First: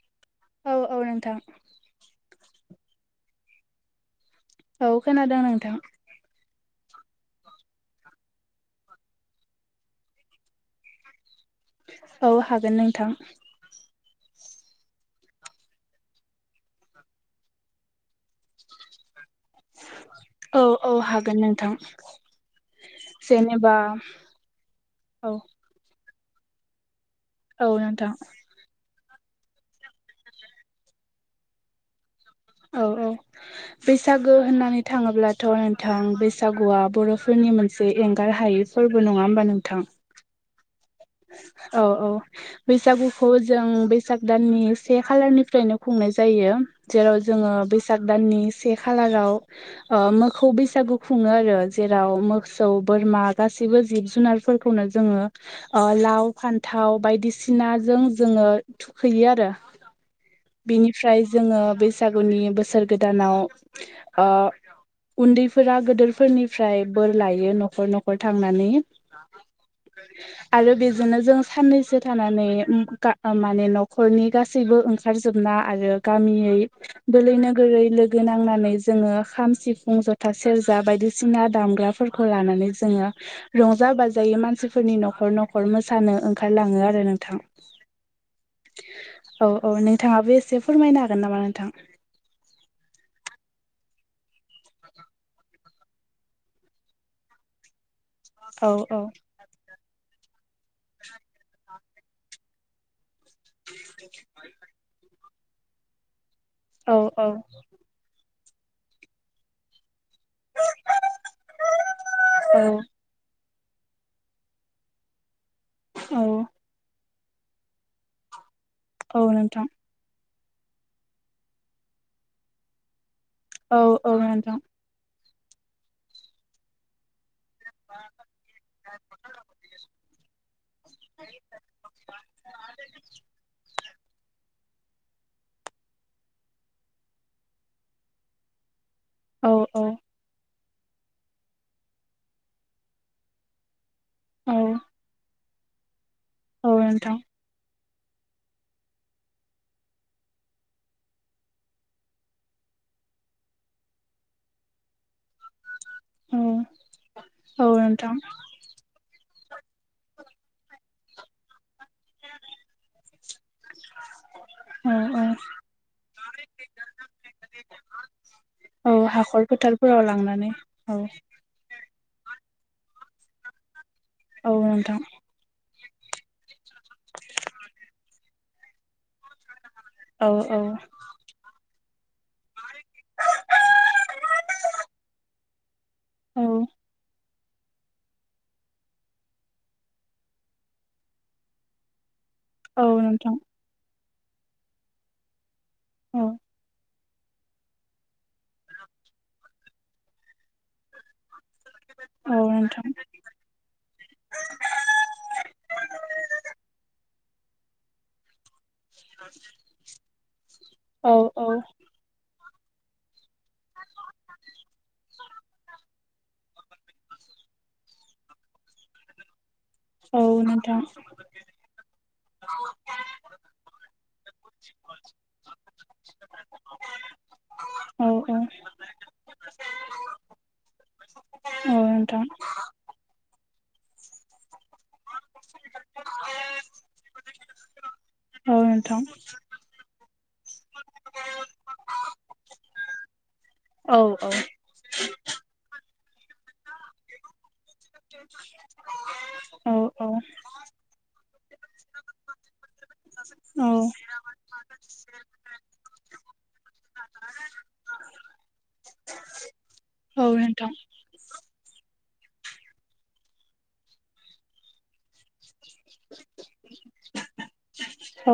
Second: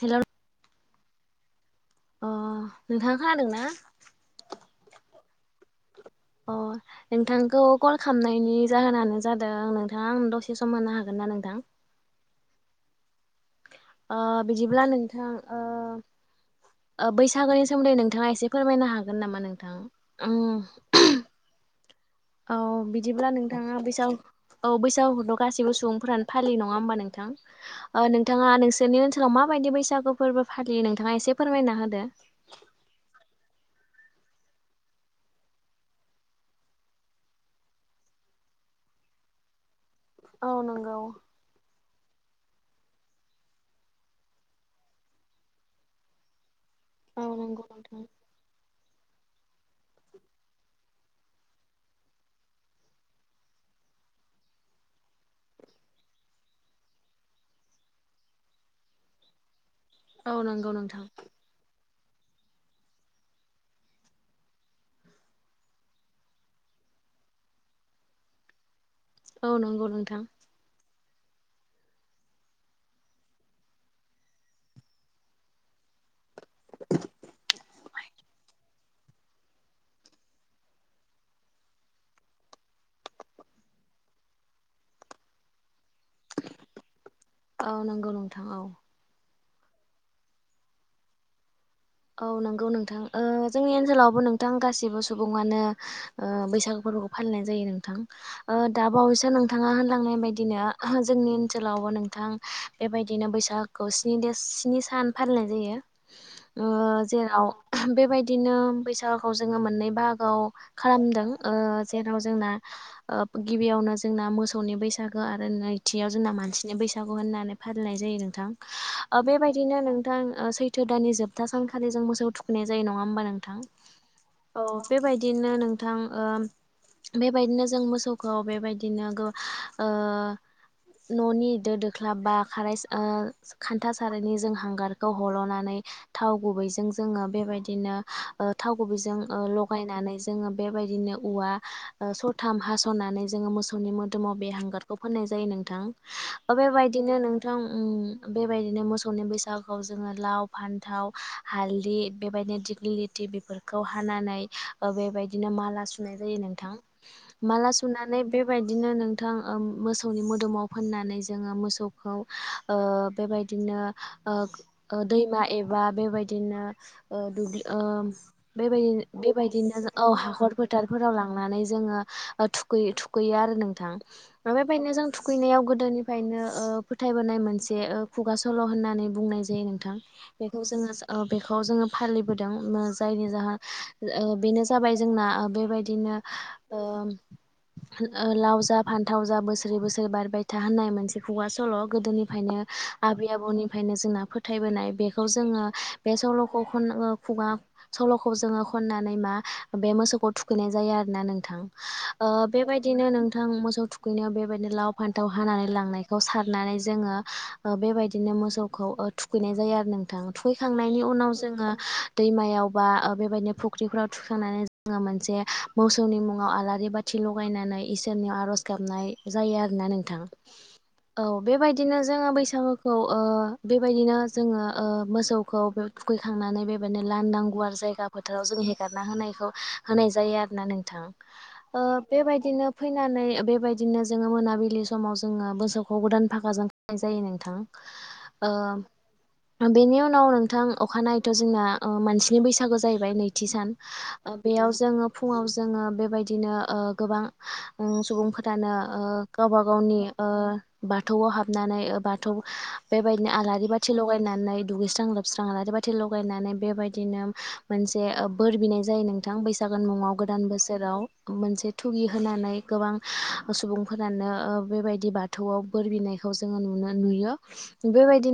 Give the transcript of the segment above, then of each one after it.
हेल' अ औ औ नोंथां नोंथाङा खोनादों ना? [inaudible] औ खोनादों नोंथां। खामनायनि जाहोनानो जादों नोंथां दसे सम मोननो हागोन ना नोंथां? औ हागोन नोंथां अ बिदिब्ला नोंथां ओ ओ बैसागोनि सोमोन्दै नोंथाङा एसे फोरमायनो हागोन गोन नामा नोंथां? औ औ उ [inaudible] हागोन नोंथां औ बिदिब्ला नोंथाङा जेनेबा बैसा औ औ बैसागथ' गासिबो सुबुंफोरानो फालि नङा होमबा नों थां। औ नोंथां नोंथाङा नोंसोरनि ओनसो लाव माबायदि बैसागु फोरबो फालियो नोंथाङा एसे फोरमायना होदो। औ औ बैसागो होननानै थाङोब्लाथ' नोंथां बैसागुआ बर'फोरनि मोनसे एंगार हायै फोरबो नङा होमबा नोंथां। औ नंग औ औ बैसागुखौ जों बैसाग दाननि से खालारनिफ्रायनो खुंनाय जायो जेराव औ जोङो नंगौ बैसाग नोंथां दाननि से खालार ओ मोखौ बैसागु खुङो आरो जेराव मोसौ बोरमा गासिबो जिब-जुनारफोरखौनो जोङो ओ लाव फान्थाव बायदिसिनाजों जोङो थुखैयो आरो औ नंगौ नोंथां बिनिफ्राय जोङो बैसागुनि बोसोर गोदानाव ओ उन्दैफोरा गोदोरफोरनिफ्राय बोर लायो न'खर न'खर थांनानै औ नंगौ नोंथां। आरो बेजोंनो जों साननैसो थानानै उ गा माने न'खरनि गासैबो ओंखारजोबना आरो गामियै बोलै नोगोरै लोगो नांनानै जोङो खाम सिफुं जथा सेर जा बायदिसिना दामग्राफोरखौ लानानै जोङो रंजा बाजायै मानसिफोरनि न'खर न'ख खर मोसानो ओंखारलाङो आरो नोंथां। औ नंगौ नोंथां औ औ औ नोंथाङाबो एसे फोरमायनो हागोन नामा नोंथां? औ नंगौ नोंथां ओ जोंनि ओनसोलावबो नोंथां गासिबो सुबुङानो ओ बैसागु फोर बोखौ फालिनाय जायो नोंथां। ओ औ दा औ बावैसो नोंथाङा होनलांनाय बायदिनो जोंनि ओनसोलावबो नोंथां बेबायदि दिनो बैसागुखौ स्नि देस स्नि सान फालिनाय जायो। ओ औ औ जेराव बेबायदिनो बैसागुखौ जोङो मोननै बाहाग आव खालामदों जेराव जोंना औ ओ गिबियावनो जोंना मोसौनि बैसागो आरो नैथियाव औ जोंना मानसिनि बैसागो होननानै फालिनाय जायो नोंथां। औ ओ नोंथां बेबायदिनो नोंथां सैथो दाननि जोब था सानखालि जों मोसौ थुखैनाय जायो नङा होमबा नोंथां औ नोंथां औ बेबायदि दिनो नोंथां ओ बेबायदिनो जों मोसौखौ बेबायदिनो ओ न'नि दो दोख्लाब बा खारा ओ खान था सारायनि जों हांगारखौ हल'नानै थाव गुबैजों जोङो बेबायदिनो ओ थाव गुबिजों ओ औ औ लगायनानै जोङो बेबायदिनो उवा सथाम हास'नानै जोङो मोसौनि मो [unintelligible] बे औ हांगारखौ फोननाय जायो नोंथां बेबायदिनो नोंथां उम बेबायदिनो मोसौनि बैसागुखौ जोङो लाव फान थाव हालदै बेबायदिनो दिग्लि लथि बेफोरखौ हानानै बेबायदि ओ बेबायदिनो माला सुनाय जायो औ नोंथां औ माला नोंथां सुनानै बेबायदिनो नोंथां मोसौनि मो दोमाव फाननानै जोङो मोसौ खौ ओ बेबायदिनो औ ओ औ दैमा एबा आं बेबादिनो औ हाखर फोथारफोराव ओ [unintelligible] लांनानै हाखर फोथार औ फोराव लांनानै जोङो [inaudible] ओंखायनो औ नोंथां फोथायबोनाय मोनसे खुगा सल' होननानै बुंनाय जायो नोंथां। औ औ बेखौ जोङो बेखौ जोङो फालिबोदोंनो जायनि जाहोन ओ बेनो जाबाय जोंना बेबाय दिनो औ ओ लाव जा फान्थाव जा बोसोरै बोसोरै बारबाय था होननाय मोनसे खुगा सल' गोदोनि बायनो औ आबै नोंथां आबौनिफ्रायनो जोंना फोथायबोनाय बेखौ जोङो बे औ सल'खौ खनो खुगा सल'खौ जोङो खननानै मा बे मोसौखौ थुखैनाय जायो आरोना नों थां औ नोंथां बेबायदिनो नोंथां मोसौ थुखैनोाव बेबायदिनो लाव फान्थाव हानानै लांनायखौ सार नानै जोङो बेबायदिनो मोसौखौ थुखैनाय जायो आरो नों थां थुखैखांनायनि औ उनाव औ जोङो दैमायावबा बेबायदिनो फुख्रिफोराव थुखांनानै जों मोनसे मो सौनि मुङाव आलारि बाथि लगायनानै इसोरनियाव आरज गाबनाय जायो आरोना। औ नोंथाङा नोंथां औ बेबायदिनो जोङो बैसागुखौ ओ बेबायदिनो जोङो ओ मोसौखौ बे थुखैखांनानै बेबायदिनो लानदां गुवार जायगा औ औ फोथाराव जों हेगारना होनायखौ होनाय जायो आरोना नोंथां औ नोंथां बेबायदिनो फैनानै बेबायदिनो जोङो मोनाबिलि समाव जोङो मोसौखौ गोदान फाखाजों खनाय जायो नोंथां। ओ औ नोंथां बेनि उनाव नोंथां अखानायैथ' जोंना मानसिनि बैसागो जाहैबाय नैथि सान औ औ ओ बेयाव जोङो फुङाव जोङो बेबायदिनो गोबां सुबुं सुबुंफोरानो गावबा औ गावनि औ ओ बाथौआव हाबनानै बाथौ बेबायदिनो आलारि बाथि लगाय नानै दुगैस्रां लोबस्रां आलारि बाथि लगायनानै बेबायदिनो मोनसे बोर बिनाय जायो। नोंथां बैसागोनि मुङाव औ गोदान नोंथां बोसोराव मोनसे थुगि होनानै गोबां सुबुंफोरानो बेबायदि बाथौआव बोर बिनायखौ जोङो नुनो नुयो।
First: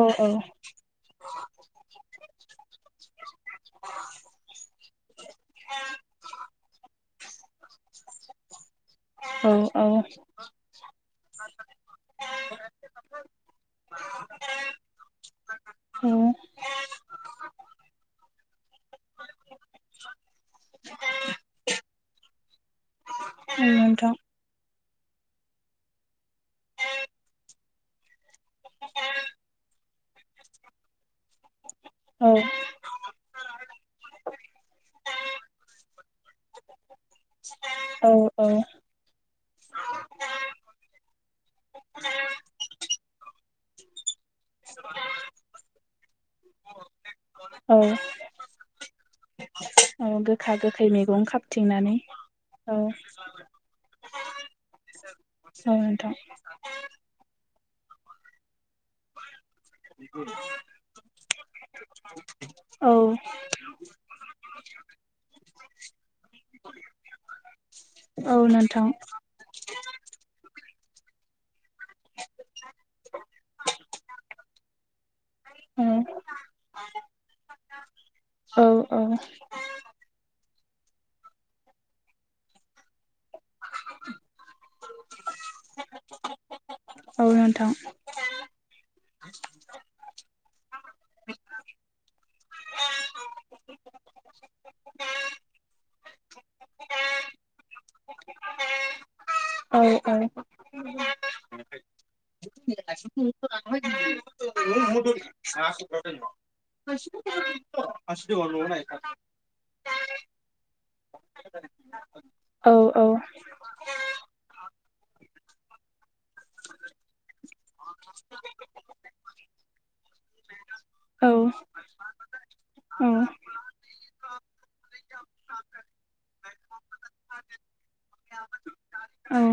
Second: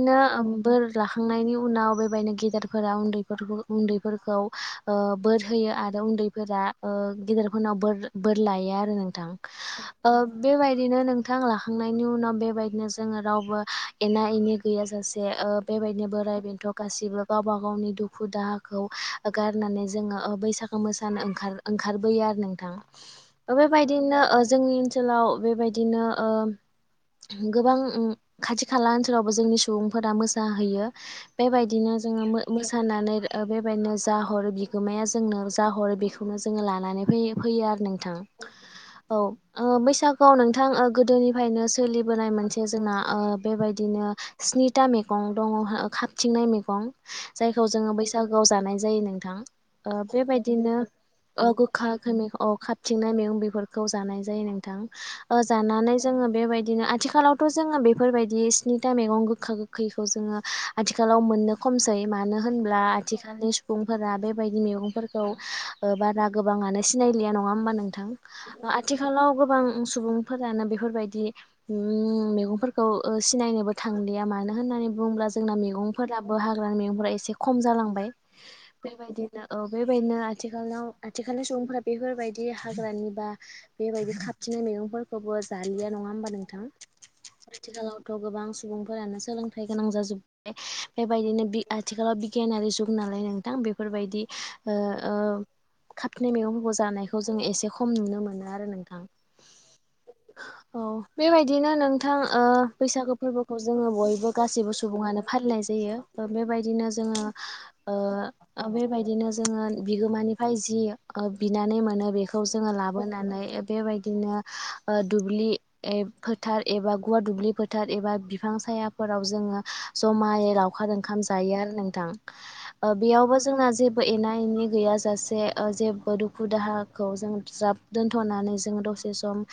औ बोर लाखांनायनि उनाव बेबायदिनो गेदेरफोरा उन्दैफोरखौ उन्दैफोरखौ ओ बोर हो यो आरो उन्दैफोरा ओ गेदेरफोरनाव बोर लायो आरो। नोंथां औ औ औ बेबायदिनो नोंथां लाखांनायनि उनाव बेबायदिनो जोङो रावबो एना एनि गैयाजासे ओ नि औ बोर बे गासिबो गावबा गावनि दुुखु दाहाखौ गारनानै जोङो बैसागो मो सानो ओंखार ओंखारबोयो आरो नोंथा नोंथां बेबायदिनो जोंनि ओनसोलाव बेबायदिनो ओ गोबां खाथि खाला ओनसोलावबो जोंनि सुबुंफोरा मो सा हैयो बेबायदिनो जोङो औ मो मोसानानै बेबायदिनो जाहर बिगोमाया जोंनो जाहर बेखौनो जोङो लानानै फैयो। फैयो आरो नोंथां औ औ औ बैसागुआव नोंथां गोदोनिफ्रायनो सोलिबोनाय मोनसे जोंना बेबायदिनो स्नि निटा मै गं दङ खाबथिंनाय मैगं दं जायखौ जोङो औ बैसागोआव जानाय जायो नोंथां। ओ औ गोखा बेबायदिनो गोखै मैगं गोखा खाबथिंनानै औ खाबथिंनाय मैगं बेफोरखौ जानाय जायो नोंथां ओ औ जानानै नोंथां जों बेबायदिनो आथिलावथ' जोङो बेफोरबायदि स्निथा मैगं गोखा गो खैखौ जोङो आथिखालाव मोननो खमसै मानो होनब्ला औ आथिखालनि सुबुंफोरा बेबायदि मैगंफोरखौ बारा गोबाङनो सिनायलिया नङा होमबा हबा नोंथां आथिखालाव गोबां सुबुंफोरानो बेफोरबायदि मैगंफोरखौ सिनायनोबो थांलिया मानो मानो होननानै बुङोब्ला जोंना औ मैगंफोराबो हाग्रानि मैगंफोरा एसे खम जालांबाय औ औ बेबायदिनो औ बेबायदिनो आथिखालाव आथिखालनि सुबुंफोरा बेफोरबायदि हाग्रानि बा बेबायदि खाबथिंननाय मैगंफोरखौबो जालिया नङा होमबा नोंथां औ नोंथां आथिखालावथ' गोबां सुबुंफोरानो सोलोंथाइ गोनां जाजोब्बाय बेबायदिनो आथिखालाव बिगियानारि जुग नालाय नोंथां बेफोरबायदि आह आह खाबनाय मैगंफोरखौ जानायखौ जोङो एसे खम नुनो मोनो आरो नोंथां औ औ औ बेबायदिनो नोंथां ओ बैसागु फोरबोखौ जोङो बयबो गासिबो सुबुङानो फालिनाय जायो बेबायदिनो जोङो ओ बेबायदिनो जोङो बिगोमानि निफ्राय जि बिनानै मोनो बेखौ जोङो औ लाबोनानै बेबायदिनो ओ दुब्लि फोथार एबा गुवार दुब्लि फोथार एबा बिफां साया फोराव जोङो जमायै लावखार ओंखाम औ जायो आरो नोंथां बेयावबो जोंना जे एना एनि गैया जाासे जेबो दुखु दाहाखौ जों ज्राब दोनथ'नानै जोंङो दसे सम औ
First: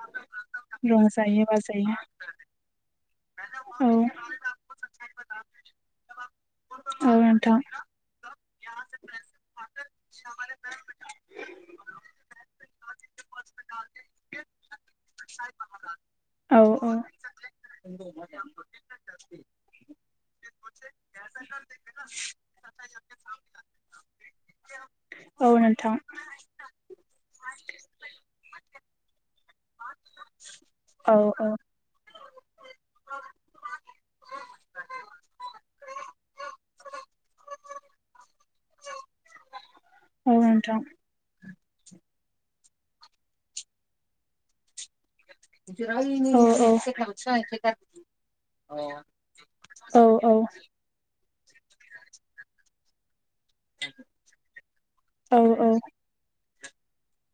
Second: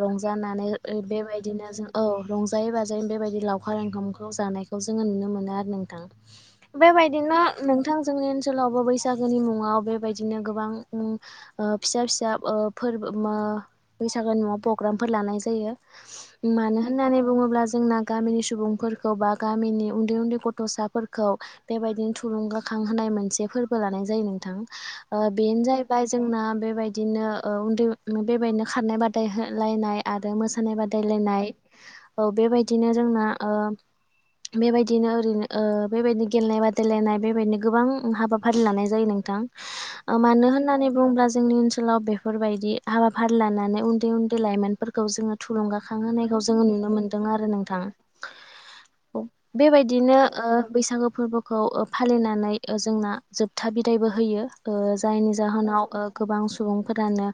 रंजानानै रंजायो बेबायदिनो जों बाजायो औ रंजायै बाजायै बेबायदि लाउ खार औ ओंखामखौ जानायखौ जोङो नुनो मोनो आरो नोंथां बेबायदिनो नोंथां जोंनि ओनसोलाव बो बैसागोनि मुङाव बेबायदिनो गोबां फिसा फिसा फोरबो बैसागो न'आव प्रग्रामफोर लानाय जायो औ मानो औ होननानै बुङोब्ला जोंना गामिनि सुबुंफोरखौ बा गामिनि उन्दै उन्दै गथ'साफोरखौ बेबायदिनो थुलुंगाखां होनाय मोनसे फोरबो लानाय जायो नोंथां ओ औ बेनो नोंथां जाहैबाय जोंना बेबायदिनो उनदै ओह बेबाय बिदिनो खारनाय बादायलायनाय आरो मोसानाय औ बादायलायनाय औ बेबायदिनो जोंना ओह बेबायदिनो ओरैनो बेबायदिनो गेलेनाय बादायलायनाय बेबायदिनो गोबां हाबाफारि लानाय जायो नों थां औ मानो नोंथां होननानै बुंङोब्ला जोंनि ओनसोलाव बेफोरबायदि हाबाफारि लानानै उन्दै उन्दै लाइमोनफोरखौ जोङो औ थुलुंगाखांहोनायखौ जोङो नुनो मोन्दों आरो नोंथां औ औ बेबायदिनो औ बैसागो फोरबोखौ फालिनानै जोंना जोबथा बिदायबो होयो जायनि औ जाहोनाव गोबां सुबुंफोरानो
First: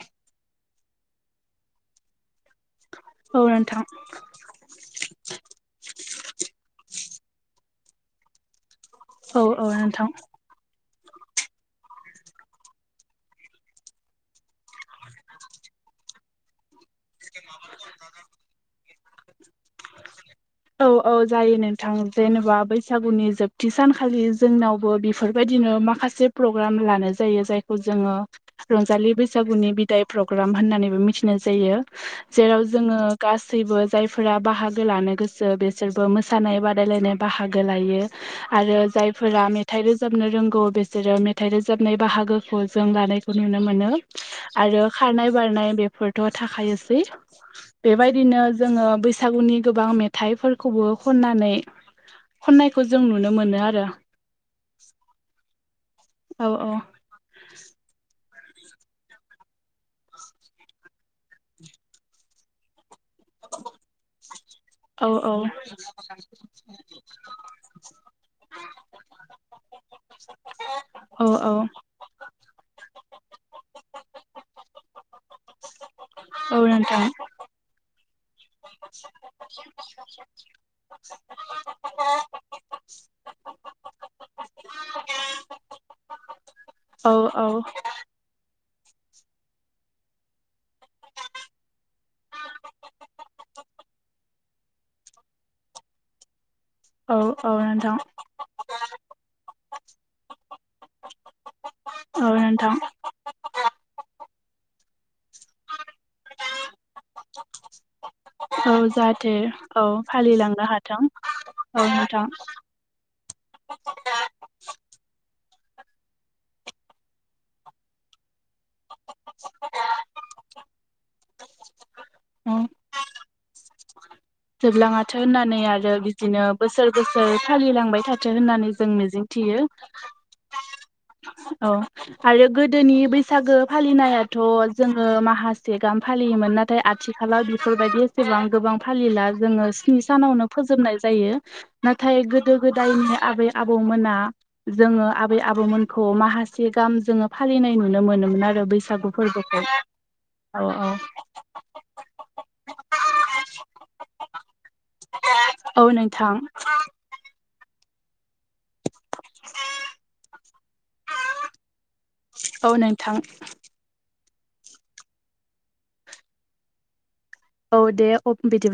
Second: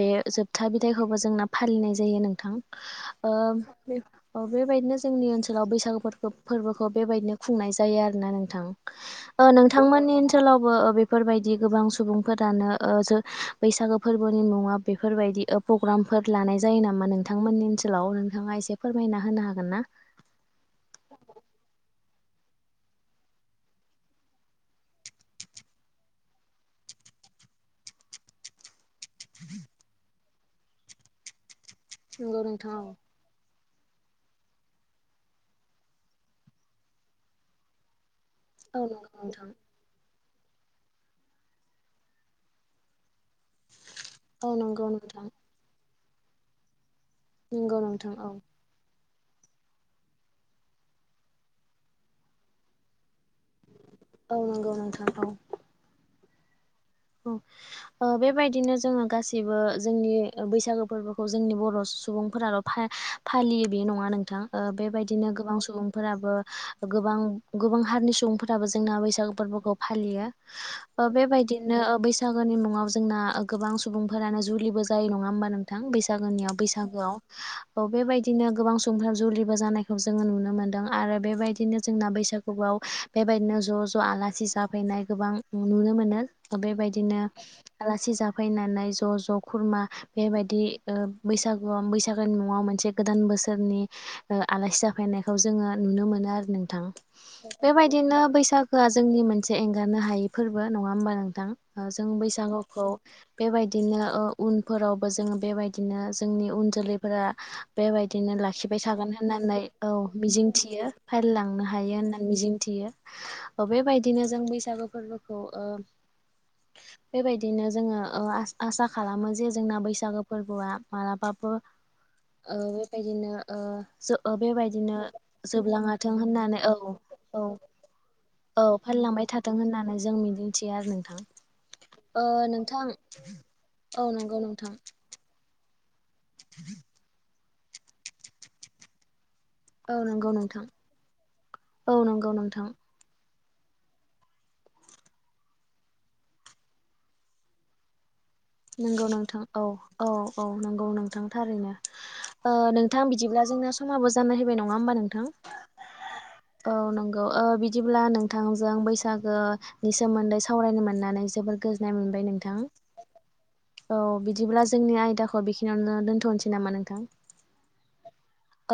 बे जोबथा बिदायखौबो जोंना फालिनाय जायो नोंथां औ नोंथां ओह बेबायदिनो जोंनि ओनसोलाव बैसागु फोर फोरबोखौ बेबायदिनो खुंनाय जायो आरोना नोंथां औ औ नोंथांमोन नोंथां जोंनि ओनसोलावबो बेफोरबायदि गोबां सुबुंफोरानो ओ बैसागो फोरबोनि मुङा बे बेफोरबायदि प्रग्रामफोर लानाय जायो नामा नोंथांमोननि ओनसोलाव नोंथाङा एसे फोरमायना होनो हागोन ना औ औ जायो नोंथां जेनेबा बैसागुनि जोबथि सानखालि जोंनावबो बेफोरबायदिनो माखासे माखासे प्रग्राम लानाय जायो जायखौ जोङो रंजालि बैसागुनि बिदाय प्रग्राम होननानैबो मिथिनाय जायो नंगौ जेराव नोंथां औ। जोङो गासै गासैबो जायफोरा बाहागो लानो गोसो बेसोरबो मोसानाय बादायलायनाय बाहागो लायो आरो औ नंगौ जायफोरा नोंथां मेथाइ रोजाब बनो रोंगौ बिसोरो मेथाइ रोजाबनाय बाहागोखौ जों लानायखौ नुनो मोनो औ आरो नंगौ नोंथां खारनाय बारनाय बेफोरथ' थाखायोसै नंगौ नोंथां औ बेबायदिनो जोङो बैसागुनि गोबां मेथाइफोर खौबो खननानै खननायखौबौ जों नुनो मोनो आरो औ नंगौ नोंथां औ औ औ औ बेबायदि बिदिनो जोङो गासैबो जोंनि बैसागो फोरबोखौ जोंनि बर' सुबुंफोराल' फा फालियो बे नङा नोंथां औ बेबायदिनो गोबां सुबुंफोराबो गोबां गोबां हारिनि सुबुं सुबुंफोराबो जोंना बैसागु फोरबोखौ फालियो औ बेबायदि नो औ बैसागोनि मुङाव जोंना गोबां सुबुंफोरानो जुलिबो जायो नङा होमबा नोंथां बैसाग औ नोंथां बैसागोआव औ बेबायदिनो गोबां सुबुंफोर जुलिबो जानायखौ जोङो नुनो मोनदों आरो बेबायदिनो जोंना बैसागुआव बेबायदिनो ज' ज' आलासि जाफैनाय गोबां नुनो मोनो औ बेबायदिनो औ आलासि जाब फैनानै ज' ज' खुरमा बेबायदि बैसागुआव बैसागोनि मुङाव मोनसे गोदान बोसोर बोसोरनि आलासि जाफैनायखौ जोङो नुनो मोनो आरो नोंथां औ औ नोंथां बेबायदिनो बैसागोआ जोंनि मोनसे एंगारनो हायै फोरबो नङा होमबा नोंथां जों औ नोंथां बैसागुखौ बेबायदि बिदिनो उनफोरावबो जोङो बेबायदिनो जोंनि उन जोलैफोरा बेबायदि बिदिनो औ लाखिबाय थागोन जाहाथे होननानै औ मिजिं फालिलांनो थियो हाथों फालि लांनो औ हायो नोंथां होननानै मिजिं थियो बेबायदिनो जों बैसागु फोरबोखौ बेबायदिनो जोङो आसा खालामो जे जोंना बैसागो फोरबोआ मालाबाबो औ बेबायदिनो औ बेबायदिनो जोबलाङाथो होननानै आरो जोबलाङाथों बिदिनो होननानै बोसोर औ बोसोर औ फालिलांबाय थाथों औ होननानै जों फानलांबाय थाथों मिजिंथियो होननानै जों मिदिंथियो आरो नोंथां औ ओ आरो नोंथां गोदोनि बैसागो औ फालिनायाथ नंगौ नोंथां। जोङो माखासे गामि फालियोमोन नाथाय आथिखालाव बेफोरबायदि जसेबां गोबां फालिला जोङो औ स्नि नंगौ सानावनो नोंथां फोजोबनाय जायो औ नाथाय नंगौ गोदो नोंथां गोदायनि आबै आबौमोना जोङो आबै आबौमोनखौ माखासे गाहाम जोङो फालिनाय नुनो मोनोमोन आरो नंगौ बैसागु नोंथां औ फोरबोखौ औ औ नंगौ नोंथां थारैनो नोंथां बिदिब्ला जोंहा समाबो जाना‌ फैबाय नङा होनबा नोंथां औ नोंथां नोंथांजों बैसागोनि सोमोन्दै सावरायनो मोननानै जोबोर गोजोननाय मोनबाय नोंथां औ नोंथां औ बिदिब्ला जोंनि आयदाखौ बेखिनियावनो दोन्थनोसै नामा नोंथां औ दे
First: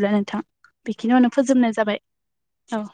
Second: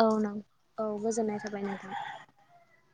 औ नों नोंथां औ बेखिनियावनो गोजोननाय थाबाय फोजोबनाय नोंथां। जाबाय औ